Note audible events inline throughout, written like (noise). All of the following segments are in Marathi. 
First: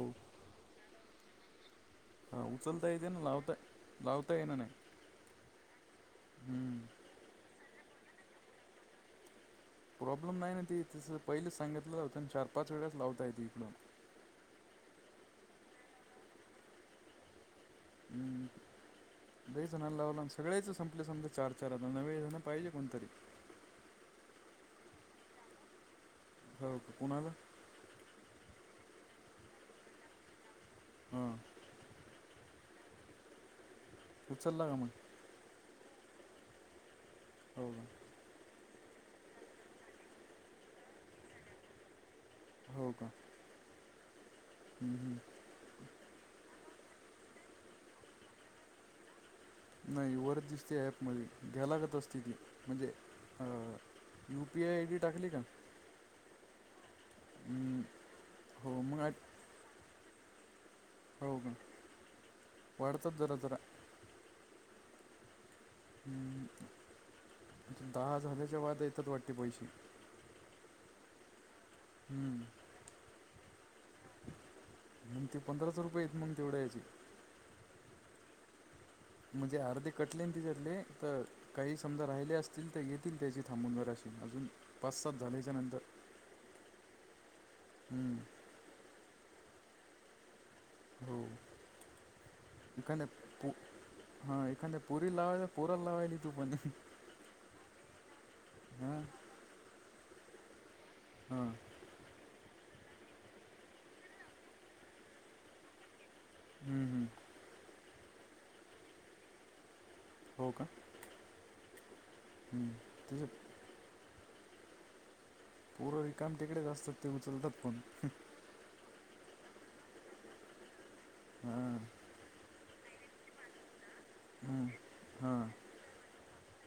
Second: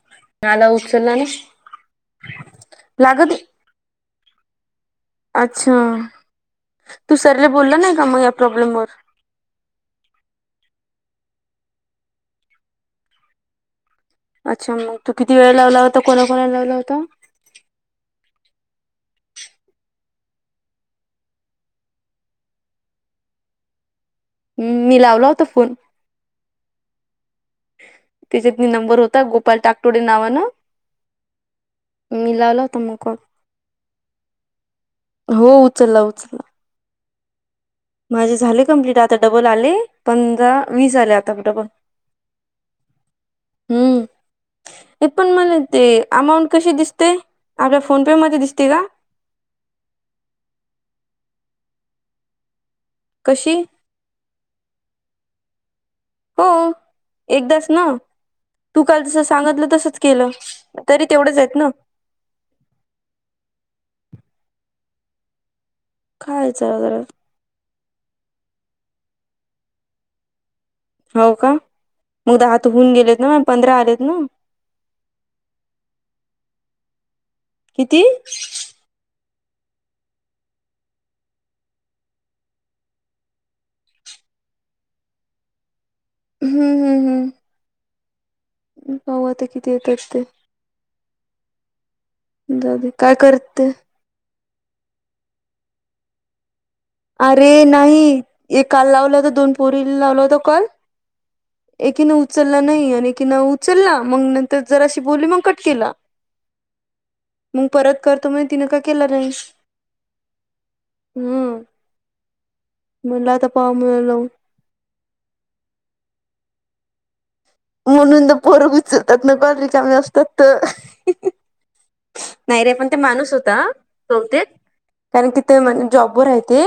हो. (unintelligible) हां. उचलता येते ना लागत लावता, लावता येई ना नाही. अच्छा हम्म. तू सरले बोलला नाही का, मग या प्रॉब्लेम मुळं. प्रॉब्लेम नाही ना ती तिसं पहिलेच सांगितलं होतं आणि चार पाच वेळेस लावता येतंय इकडून. अच्छा मग तू किती वेळ लावला होता, कोणा कोणाला लावला होता. हम्म. (inaudible) लई जणांना लावला आणि सगळेच संपले समजा, चार चार नवे जण पाहिजे कोणतरी. हम्म मी लावला होता फोन. हो कोणाला? त्याच्यातन नंबर होता, गोपाल टाकोडे नावानं. हा. मि लावला होता मग कॉल. उचलला का मग? हो उचला उचला. हो. माझे झाले कम्प्लीट आता डबल आले. पंधरा वीस आले आता डबल. हो का? हम्म. हम्म, ये हम्म. पण मला ते अमाऊंट कशी दिसते, आपल्या फोनपेमध्ये दिसते का? नाही वरच दिसते ऍपमध्ये घ्याय लागत असते ती. म्हणजे अ कशी यूपीआय आयडी टाकली का? हो एकदाच हम्म, ना, हो तू मग काल आठ- जस सांगितलं तसच केलं. तरी हो. तेवढंच आहेत ना वाढतात जरा जरा. हम्म, खायचं वगैर, दहा झालेच्या बाद येतात वाटते पैसे. हो का, मग दहा हम्म तर होऊन गेलेत ना, मग पंधरा आलेत ना. मग ते पंधरा सो रुपयेत, मग तेवढे यायचे. किती म्हणजे आर्धी कटलीन तिज्यातले तर काही समजा राहिले असतील तर येतील त्याची थांबून वराशी अजून पाच सात झाल्याच्या नंतर हम्म हम्म हम्म. हम्म. पाहू आता किती येतात ते. हो जाऊ दे विकन्यात काय पो करते हा एखांद्या पुरी लावय पोरल लावयली तु पण. अरे नाही एकाला हां लावलं होतं दोन पोरी लावला होता कॉल हां. एकीनं उचल नाही आणि एकीने उचलला मंग नंतर जराशी बोलली मग कट केला. हम्म, हम्म. मग परत करतो म्हणे तिनं काय केलं नाही. हो का. हम्म. हम्म. त्याचे म्हणला आता पाव मेलो. होय. रिकाम टिकडेच असतात ते उचलतात. पण म्हणून तर उचलतात ना (unintelligible) असतात तर. हां नाही रे पण ते माणूस होता बहुतेक. हम्म. कारण की हां ते म्हण जॉबवर आहे ते.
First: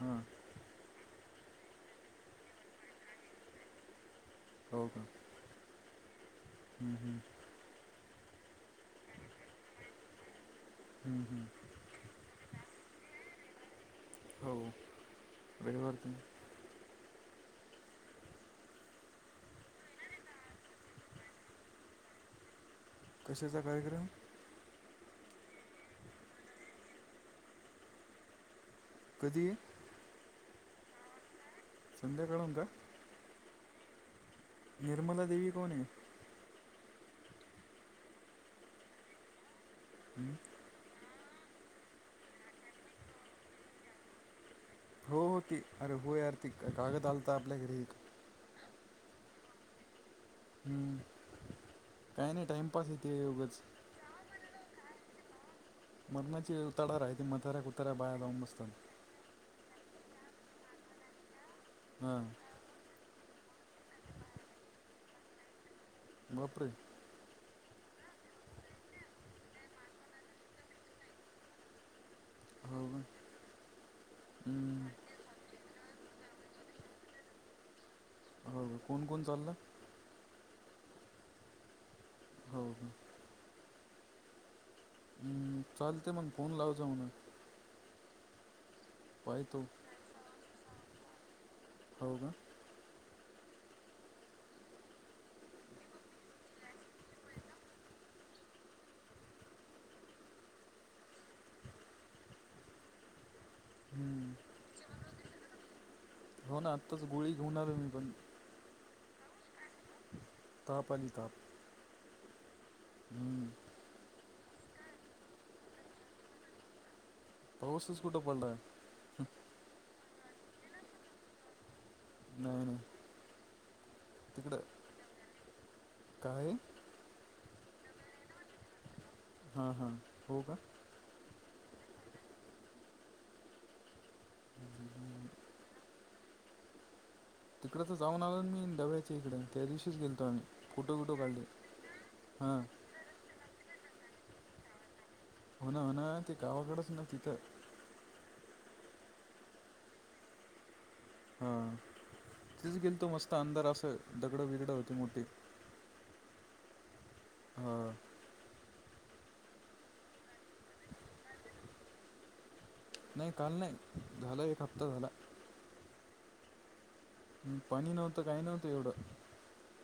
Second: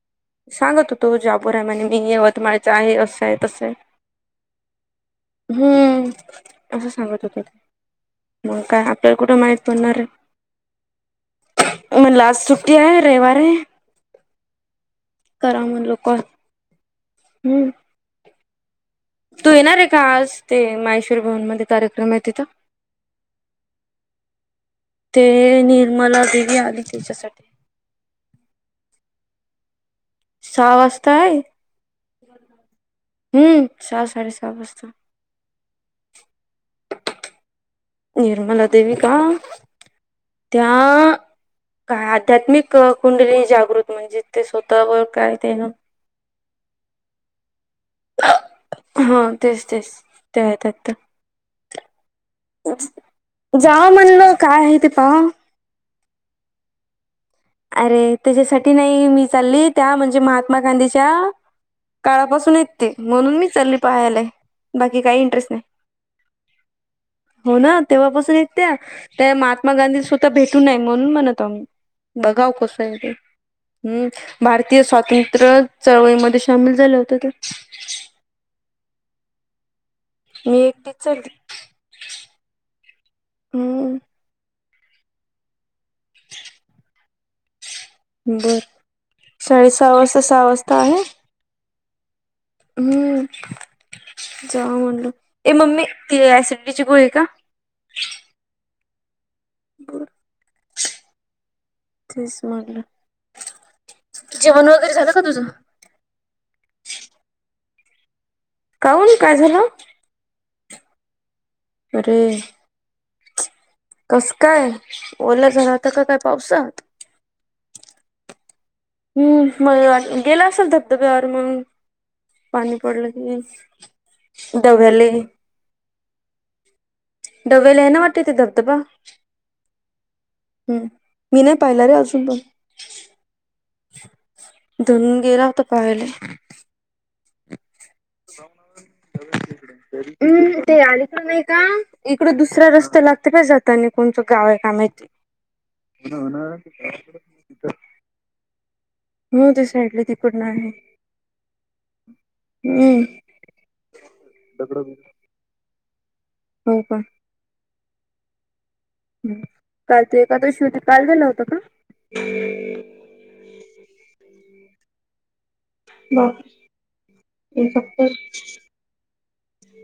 हां सांगतो तो जाबोर आहे म्हणे, मी यवतमाळचं आहे असं आहे तसं आहे. हो का. हम्म असं हम्म, हम्म. सांगत होतं. मग काय आपल्याला कुठं माहीत पडणार आहे. हम्म, हम्म. म्हणला आज सुट्टी आहे रविवार आहे. हो करा वेळे म्हणलो वरती. कॉल हम्म. तु येणार आहे का आज ते, माहेश्वर भवनमध्ये कार्यक्रम आहे तिथं. कशाचा कार्यक्रम. ते निर्मला देवी आली त्याच्यासाठी कधी हे. सहा वाजता आहे. संद्याकाळून का? हम्म सहा साडे सहा निर्मला देवी कोण ये. निर्मला देवी का? हम्म. त्या का आध्यात्मिक कुंडली जागृत म्हणजे ते स्वतःवर हो काय ते ती ना अरे हो यार, ती कागद आलत‌ आपल्या घरी. हा तेच तेच ते, त्या येतात ते. हं. काय नाही टाइमपास येते उगच. हा म्हणलो काय, आहे ते पाहा. मरणाचे तडार आहे ते मधार आहे. अरे त्याच्यासाठी नाही मी चाललीत त्या म्हणजे, महात्मा गांधीच्या हां काळापासून येत. ते म्हणून मी चाली पाहायलाय बाकी काही इंटरेस्ट नाही. बापरे! हो.. ना.. तेव्हापासून येत्या. त्या महात्मा गांधी स्वतः भेटून नाही म्हणून म्हणत आम्ही. बघाव कसं हो आहे का ते. हम्म. भारतीय हं. स्वातंत्र चळवळीमध्ये सामील झाले होते ते. हो.. कोण? कोण? चाललं? मी एकटीच चालली. हो ना. हम्म.. हं. चालते मग, फोन लावायचा मला. बर. पाहतो साडे सहा वाजता सहा वाज हो का? हम्म. जा म्हणलो. ए मम्मी हि ऍसिडटीची गोळी आहे का? तेच म्हंटल. हं. जेवण वगैरे झालं का तुझं? हो ना आत्ताच गोळी घेऊन आलोय मी पण. काऊन काय झालं? ताप आली ताप. अरे हं. कसं काय? ओलं झाला होता क काय पावसात? पाऊसच कुठं पडलाय? हम्म. मला वाटलं गेला असेल, धबधब्यावर मग, नाही पाणी नाही पडलं की तिकडं (unintelligible) काय? ही. डबल आहे, ना वाटते ते धबधबा. हा हा. हो का? हम्म. मी नाही पाहिला रे अजून पण. धनु गेला होता. पाहिलंय. तिकडं तर जाऊन आलो ना मी डब्याच्या इकडं त्या दिवशीच गेलतो आम्ही हम्म. ते फोटो बिटो अलीकडे नाही काढले का? हां दुसरा रस्ता लागतो, जातानी कोणचं? गाव आहे का माहिती? हो ना.. हो ना.. ते गावाकडेच ना तिथं. मी होतो साईडला तिकडन आहे. हा. तिच हम्म गेलतो मस्त अंधार असं दगडं, बिगडं होती मोठी. हो का? हो. हमं कालची एकादशी होती काल झालं होत का? नाही काल, नाही झालं, एक हप्ता झाला. बरं.. पाणी नव्हतं. काय? नव्हतं एवढं.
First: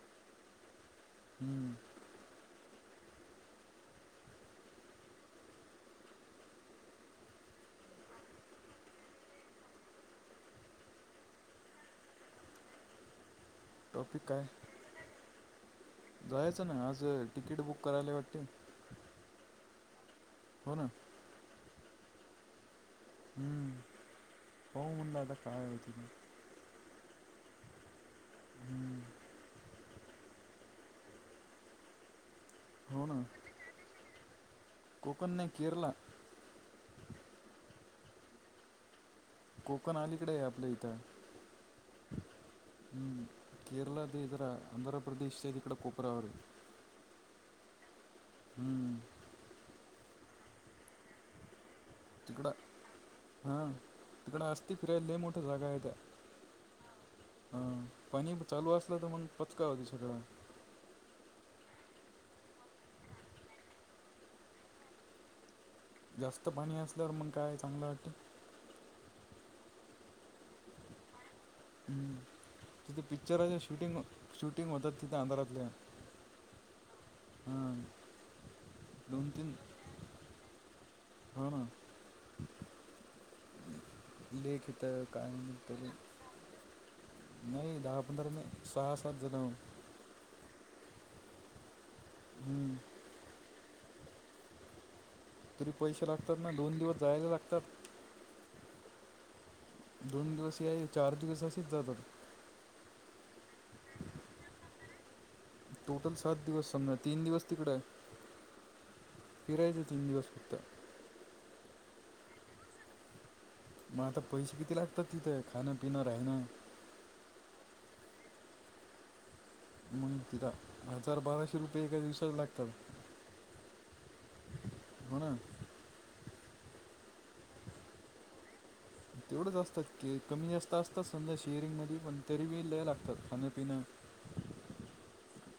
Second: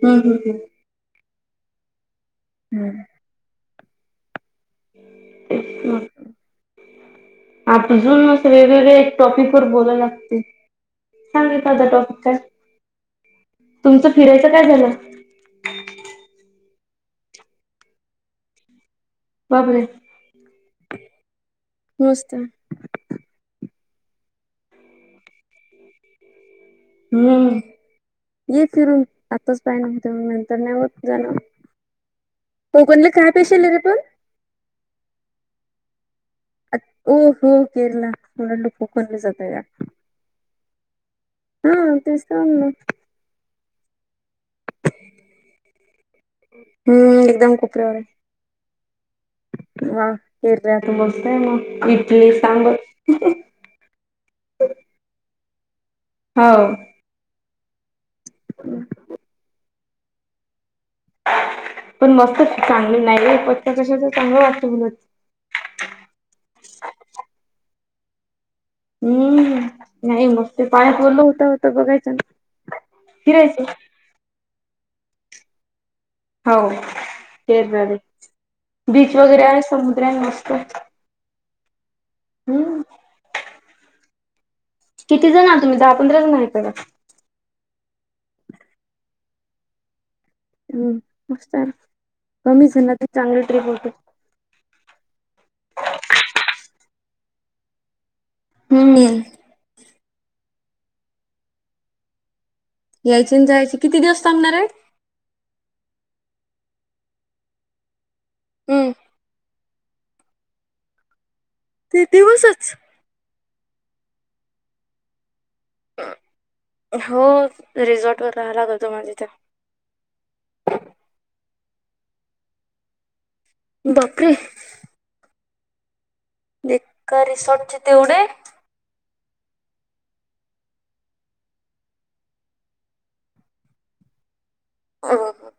हम्. हम. हम्.. हम्म. हम्म. तेच (inaudible) आ (unintelligible) असं वेगवेगळेया टॉपिक वर बोलायला लागते. सांग एखादा टॉपिक काय. तुमचं टॉपिक काय? फिरायचं झालं? जायचं ना, आज तिकीट बुक करायला वाटते. बापरे! हो ना ! मस्त! ! हम्म. पाहू म्हणलं आता काय होते ते? हम्म ये फिरून. आताच काय म्हणतोय मग नंतर मग झालं. कोकणला काय स्पेशल हाय रे पण? कोकण‌ नाही केरला. ओ हो केरला थोड लोकोखणलं जात या कोकण अलीकडे आहे आपल्या इथं ह तेच तर म्हणलं हम्म. केरला ते जरा आंध्र प्रदेश च्या इकडे कोपरावरे हम्म एकदम कोपऱ्यावर ये हम्म व्हा केरला तर मस्त येम तिकडं हा तिकडं अस्तित रे लय मोठ जागा आहे काय हाव हा पाणी चालू असलं तर मग पचका होईल सगळा पण मस्त चांगली नाही पत्त कशाच चांगलं वाटतं म्हणत जास्त पाणी असल्यावर मग काय चांगलं वाट हम्म नाही मग ते पाण्यात वलं होत बघायचं हम्म तिथे पिक्चरच्या फिरायचं शूटिंग, शूटिंग होतात तिथं अंधारातल्या हो केर हां बीच दोन वगैरे आहे समुद्रा आहे मस्त हा ना हम्म लिखित किती जण काही आहात तुम्ही तरी. दहा पंधरा जण आहेत बघा नाही दहा पंधरा नाही सहा, सात जण हम् मस्तर कमी हम्म. झा ना ते चांगल ट्रीप होते तरी पैसे लागतात ना दोन दिवस जायला लागतात हम्म दोन दिवस येईल चार दिवस असेच जातात यायची अन जायची किती दिवस थांबणार आहे टोटल सात दिवस समजा तीन दिवस तिकड हम्म फिरायच तीन दिवस फक्त ते दिवसचं म आता पैसे किती लागतात तिथं खां पिणं राहणं हो रिझॉर्टवर राहायला लागतं म तिथं म्हणुन जा हजार बाराशे रुपये एका दिवसात लागतात बपरे! होना का रिसॉर्टचे तेवढे तेवढंच असतात की कमी जास्त असतात, समजा शेअरिंग मध्ये तरी बि ल्यायला लागतात खाणपिनं. ह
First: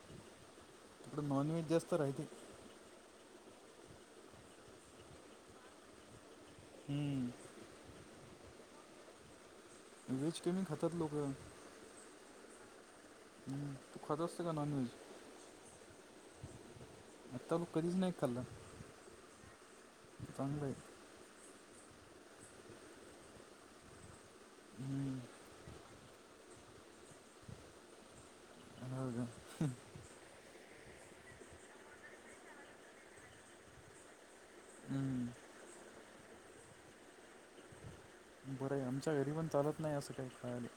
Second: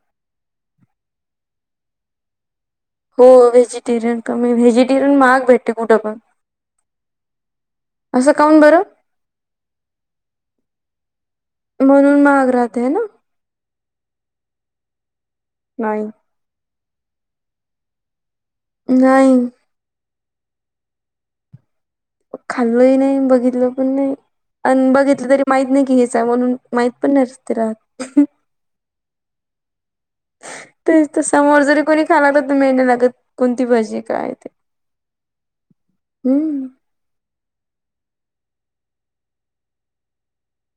नॉनव्हेज जास्त राहिले हो व्हेजिटेरियन कमी व्हेजिटेरियन महाग भेटते मग डबा हम्म असं काऊन बरं व्हेज कमी खातात लोकं. म्हणून महाग राहतं हे ना हम्म तू खात असते का नॉनव्हेज नाही आता कधीच नाही खाल्लं नाही. चांगलय खाल्लं ही नाही अन बघितलं पण नाही आणि हम्म, बघितलं तरी माहित नाही की हेच हय म्हणून माहित पण नसत रहात (unintelligible) तेच तर समोर जरी कोणी खायला लाग तर मेळ नाय लागत कोणती भजी ये काय ते हम्म. हम्म बरं आहे आमच्या घरी पण चालत नाही असं काही कळाले.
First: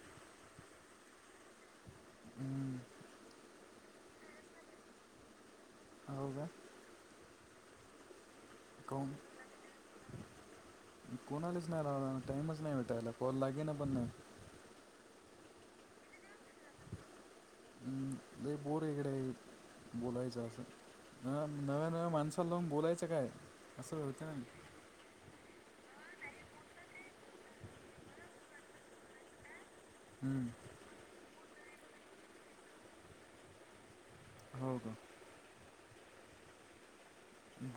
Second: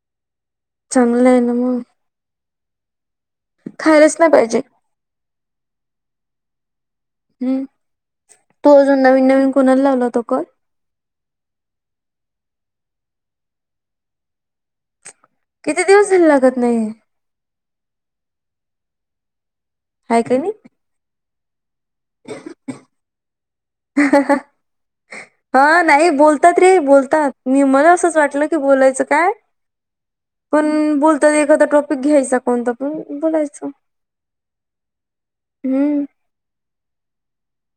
चांगलं आहे ना मग. हम्म. खायलाच नाही पाहिजे. हो का? हम्म तो अजून नवीन काऊन नवीन कोणाला लावला होता कॉल? कोणालाच नाही लावला टामच नाही भेटायला पॉल लागे ना पण नाही. किती दिवस झाले लागत नाहीय. हम्म, बोर आहे इकडे हाय बोलायच़ का नाही? असं. नव्या नव्या माणसांना जाऊन बोलायचं काय? असं होतं ना (unintelligible) हा नाही बोलतात रे बोलतात मी मला असंच वाटलं की बोलायचं काय? हम्म पण बोलताना एखादा कोणताही टॉपिक घ्यायचा आणि बोलायचं. हो हो. हम्म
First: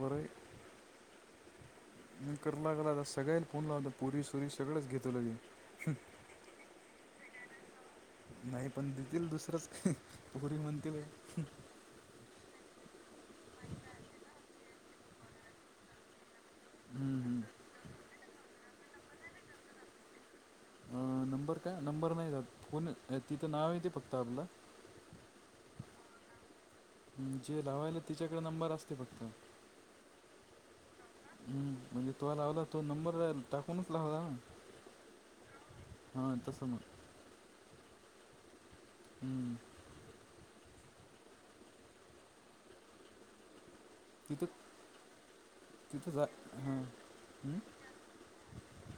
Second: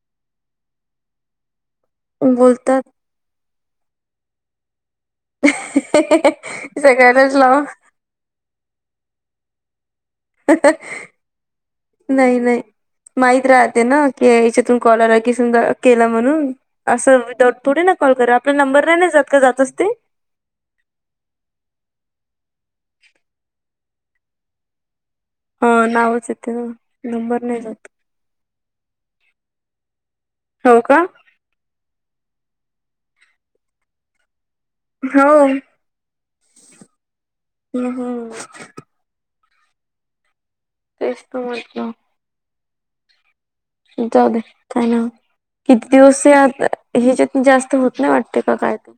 बरय. म कर बोलतात लागलाता सगळयला फोन लाव पोरीस त सगळंच घेतल लगे. सगळ्यालाच लाव नाही पण देतील दुसरंच का. (unintelligible) नाही नाही माहत राहते ना की याच्यातून कॉल समजा आला की केला म्हणून. असं हम्म, हम्म. विदाऊट थोडे ना कॉल करा आपला नंबर नाही नाही जात का जातच त? नंबर का नंबर नाही जात तिथं नाव य ते फक्त आपलं. हा नाव चेत ते. जे लावायला तिच्याकडे नंबर असते फक्त. हो का? हम् म्हणजे तोला लावला तो नंबर टाकूनच लावला. हो. हा तसं मग हम्म हम्म. हम्म तेच तर म्हटलं. जाऊ दे तिथं का ना होत, किती तिथं दिवस जा हां हच्यात हम्म? जास्त होत. नाही वाटते काय ते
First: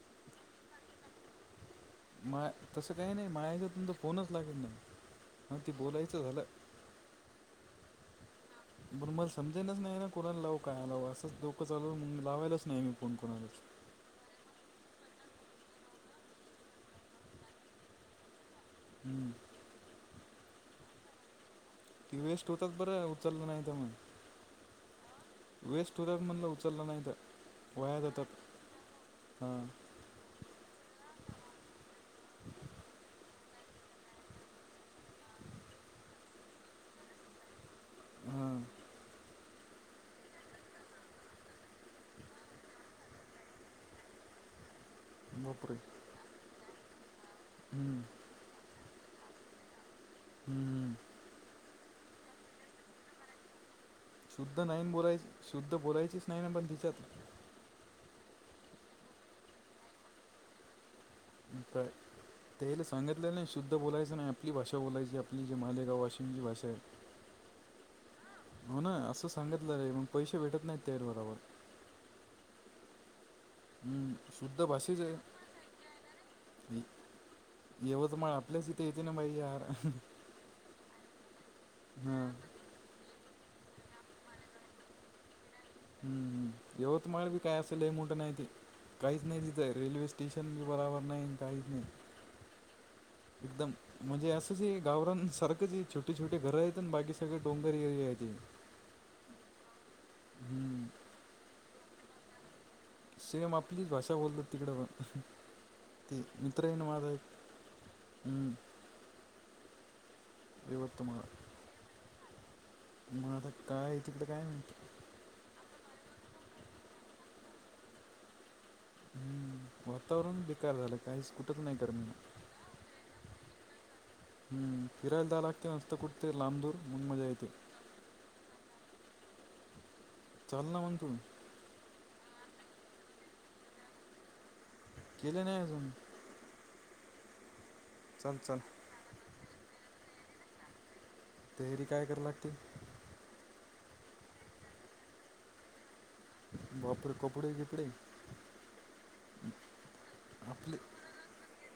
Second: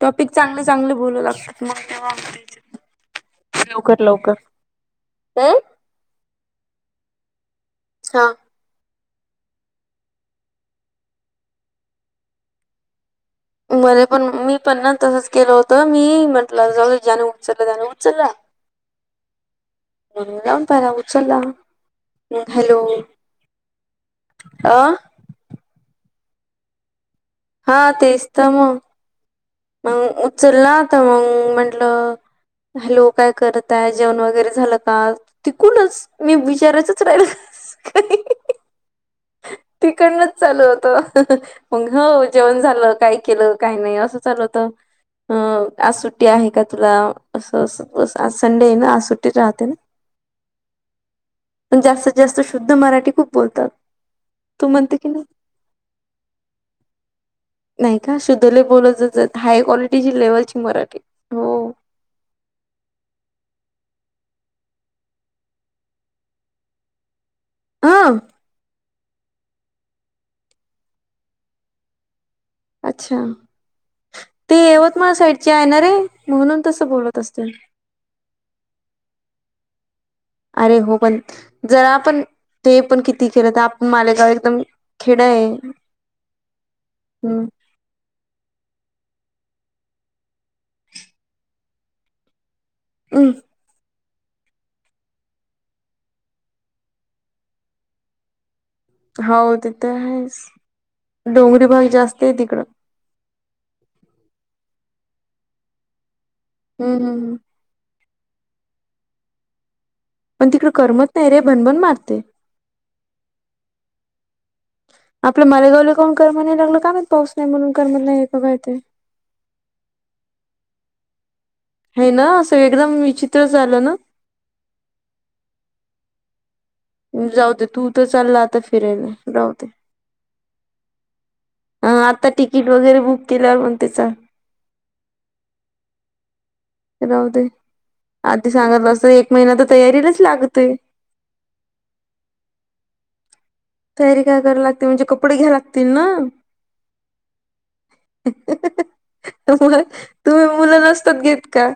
टॉपिक चांगले चांगले बोलू लागतात. (unintelligible) मा तसं काही नाही मायाच्यातून तर लवकर फोनच लवकर लागेल नाही हम्म मग त बोलायचं झालं. हा. बण मला समजायलाच नाही ना क कोणाला लाव काय लाव असंच डोकं चालून म लावायलाच नाही मी फोन कोणालाच. मध्ये पण मी पण ना तसंच केल होतं मी म्हंटलं जने उचललं त्याने उचललं. (inaudible) हम्म. म्हणून जाऊन पहिय उचलला. कि वेस्ट मग होतात हॅलो बरं उचलला नाही की मग. अ वेस्ट होत्यात म्हणलं उचललं नाही, हा तर वाया जातात तेच तर मग हां. मग उचलला तर मग म्हटलं. हॅलो काय करतय जेवण वगैरे झालं का तिकूनच. मी विचारायचं तर राहिलं काही. हं.. तिकडनच चालू होतं. ह ह ह. मग हो जेवण झालं काय, केलं काय नाही असं चालू होतं. अ बापरे आ सुट्टी आहे का तुला असं, हम्म. आज संडे आहे ना आ सुट्टीत राहते ना. हम्म. पण जास्तीत जास्त शुद्ध मराठी, खूप बोलतात. शुद्ध तू नाही म्हणते की बोलायच, शुद्ध बोलायचीच नाही पण तिच्यांत. नाही का शुद्धले बोलतच हाय, क्वालिटीची लेवलची मराठी. हो (unintelligible) त्याला सांगितलेलं नाही, शुद्ध बोलायचं नाही आपली भाषा बोलायची, आपली जी मालेगाव वाशिंची भाषा आहे. हा हो ना, असं सांगितलं रे, मग पैसे भेटत नाही त्याबरोबर. अच्छा! हम्म ते शुद्ध भाषेच यवतमाळ साईडचे आहे, ना रे म्हणून तस बोलत असते. येवतमाळ आपल्याच इथे येते ना बाई यार. अरे हो पण, जरा पण. हा ते पण किती खेल आपण, मालेगाव एकदम खेड आहे. हम्म.. यवतमाळ बी हम्म काय असं. मोठ नाही ते, काहीच नाही तिथं रेल्वे स्टेशन बराबर नाही काहीच नाही. हम्. दम. म्हणजे असंच गावरान सारखंच ये छोटे छोटे घरं येत आणि बाकी सगळे डोंगर एरिया ती. हो तिथे हम्म आहेच डोंगरी, भाग जास्त आहे तिकडं. सेम आपलीच भाषा बोलतात तिकडे पण. ते मित्र हे न हम्म माझा एक. हम्म पण तिकडं करमत यवतमाळ नाही रे, भनबन मारते. मग आता काय, तिकडे काय नाही. आपलं मालेगावला कोण? करमना नाही लागलं का? माहिती पाऊस नाही म्हणून करमत नाही का? काय? ते. हम्म.. वातावरण बेकार झालं. काही कुठच नाही तर. हे ना असं, एकदम विचित्र झालं ना. हम् फिरायला (unintelligible) ते लामदूर मु जाऊ दे तू तर चालला आता, फिरायला जाऊ दे. चल ना मग तु. हं.. आता तिकीट वगैरे, बुक केल्यावर म्हणते चल. केले नाही अजून राहूदे, चल आधी चल सांगितल‌ एक महिना तर तयारीलाच लागते. तयारी काय कराले‌ लागते. तयारी काय कराय लागते, म्हणजे कपडे घ्याय लागतील ना. बापरे कपडे. कपडे. मग तुम्ही आपले मुलं नसतात घेत का?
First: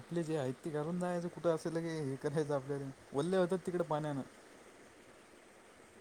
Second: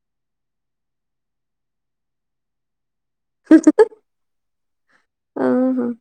आपले जे आहेत ते घालून जायचं कुठं असेल, क हे करायचं आपल्या वल्ले होतात तिकडे पाण्यानं. अं हं..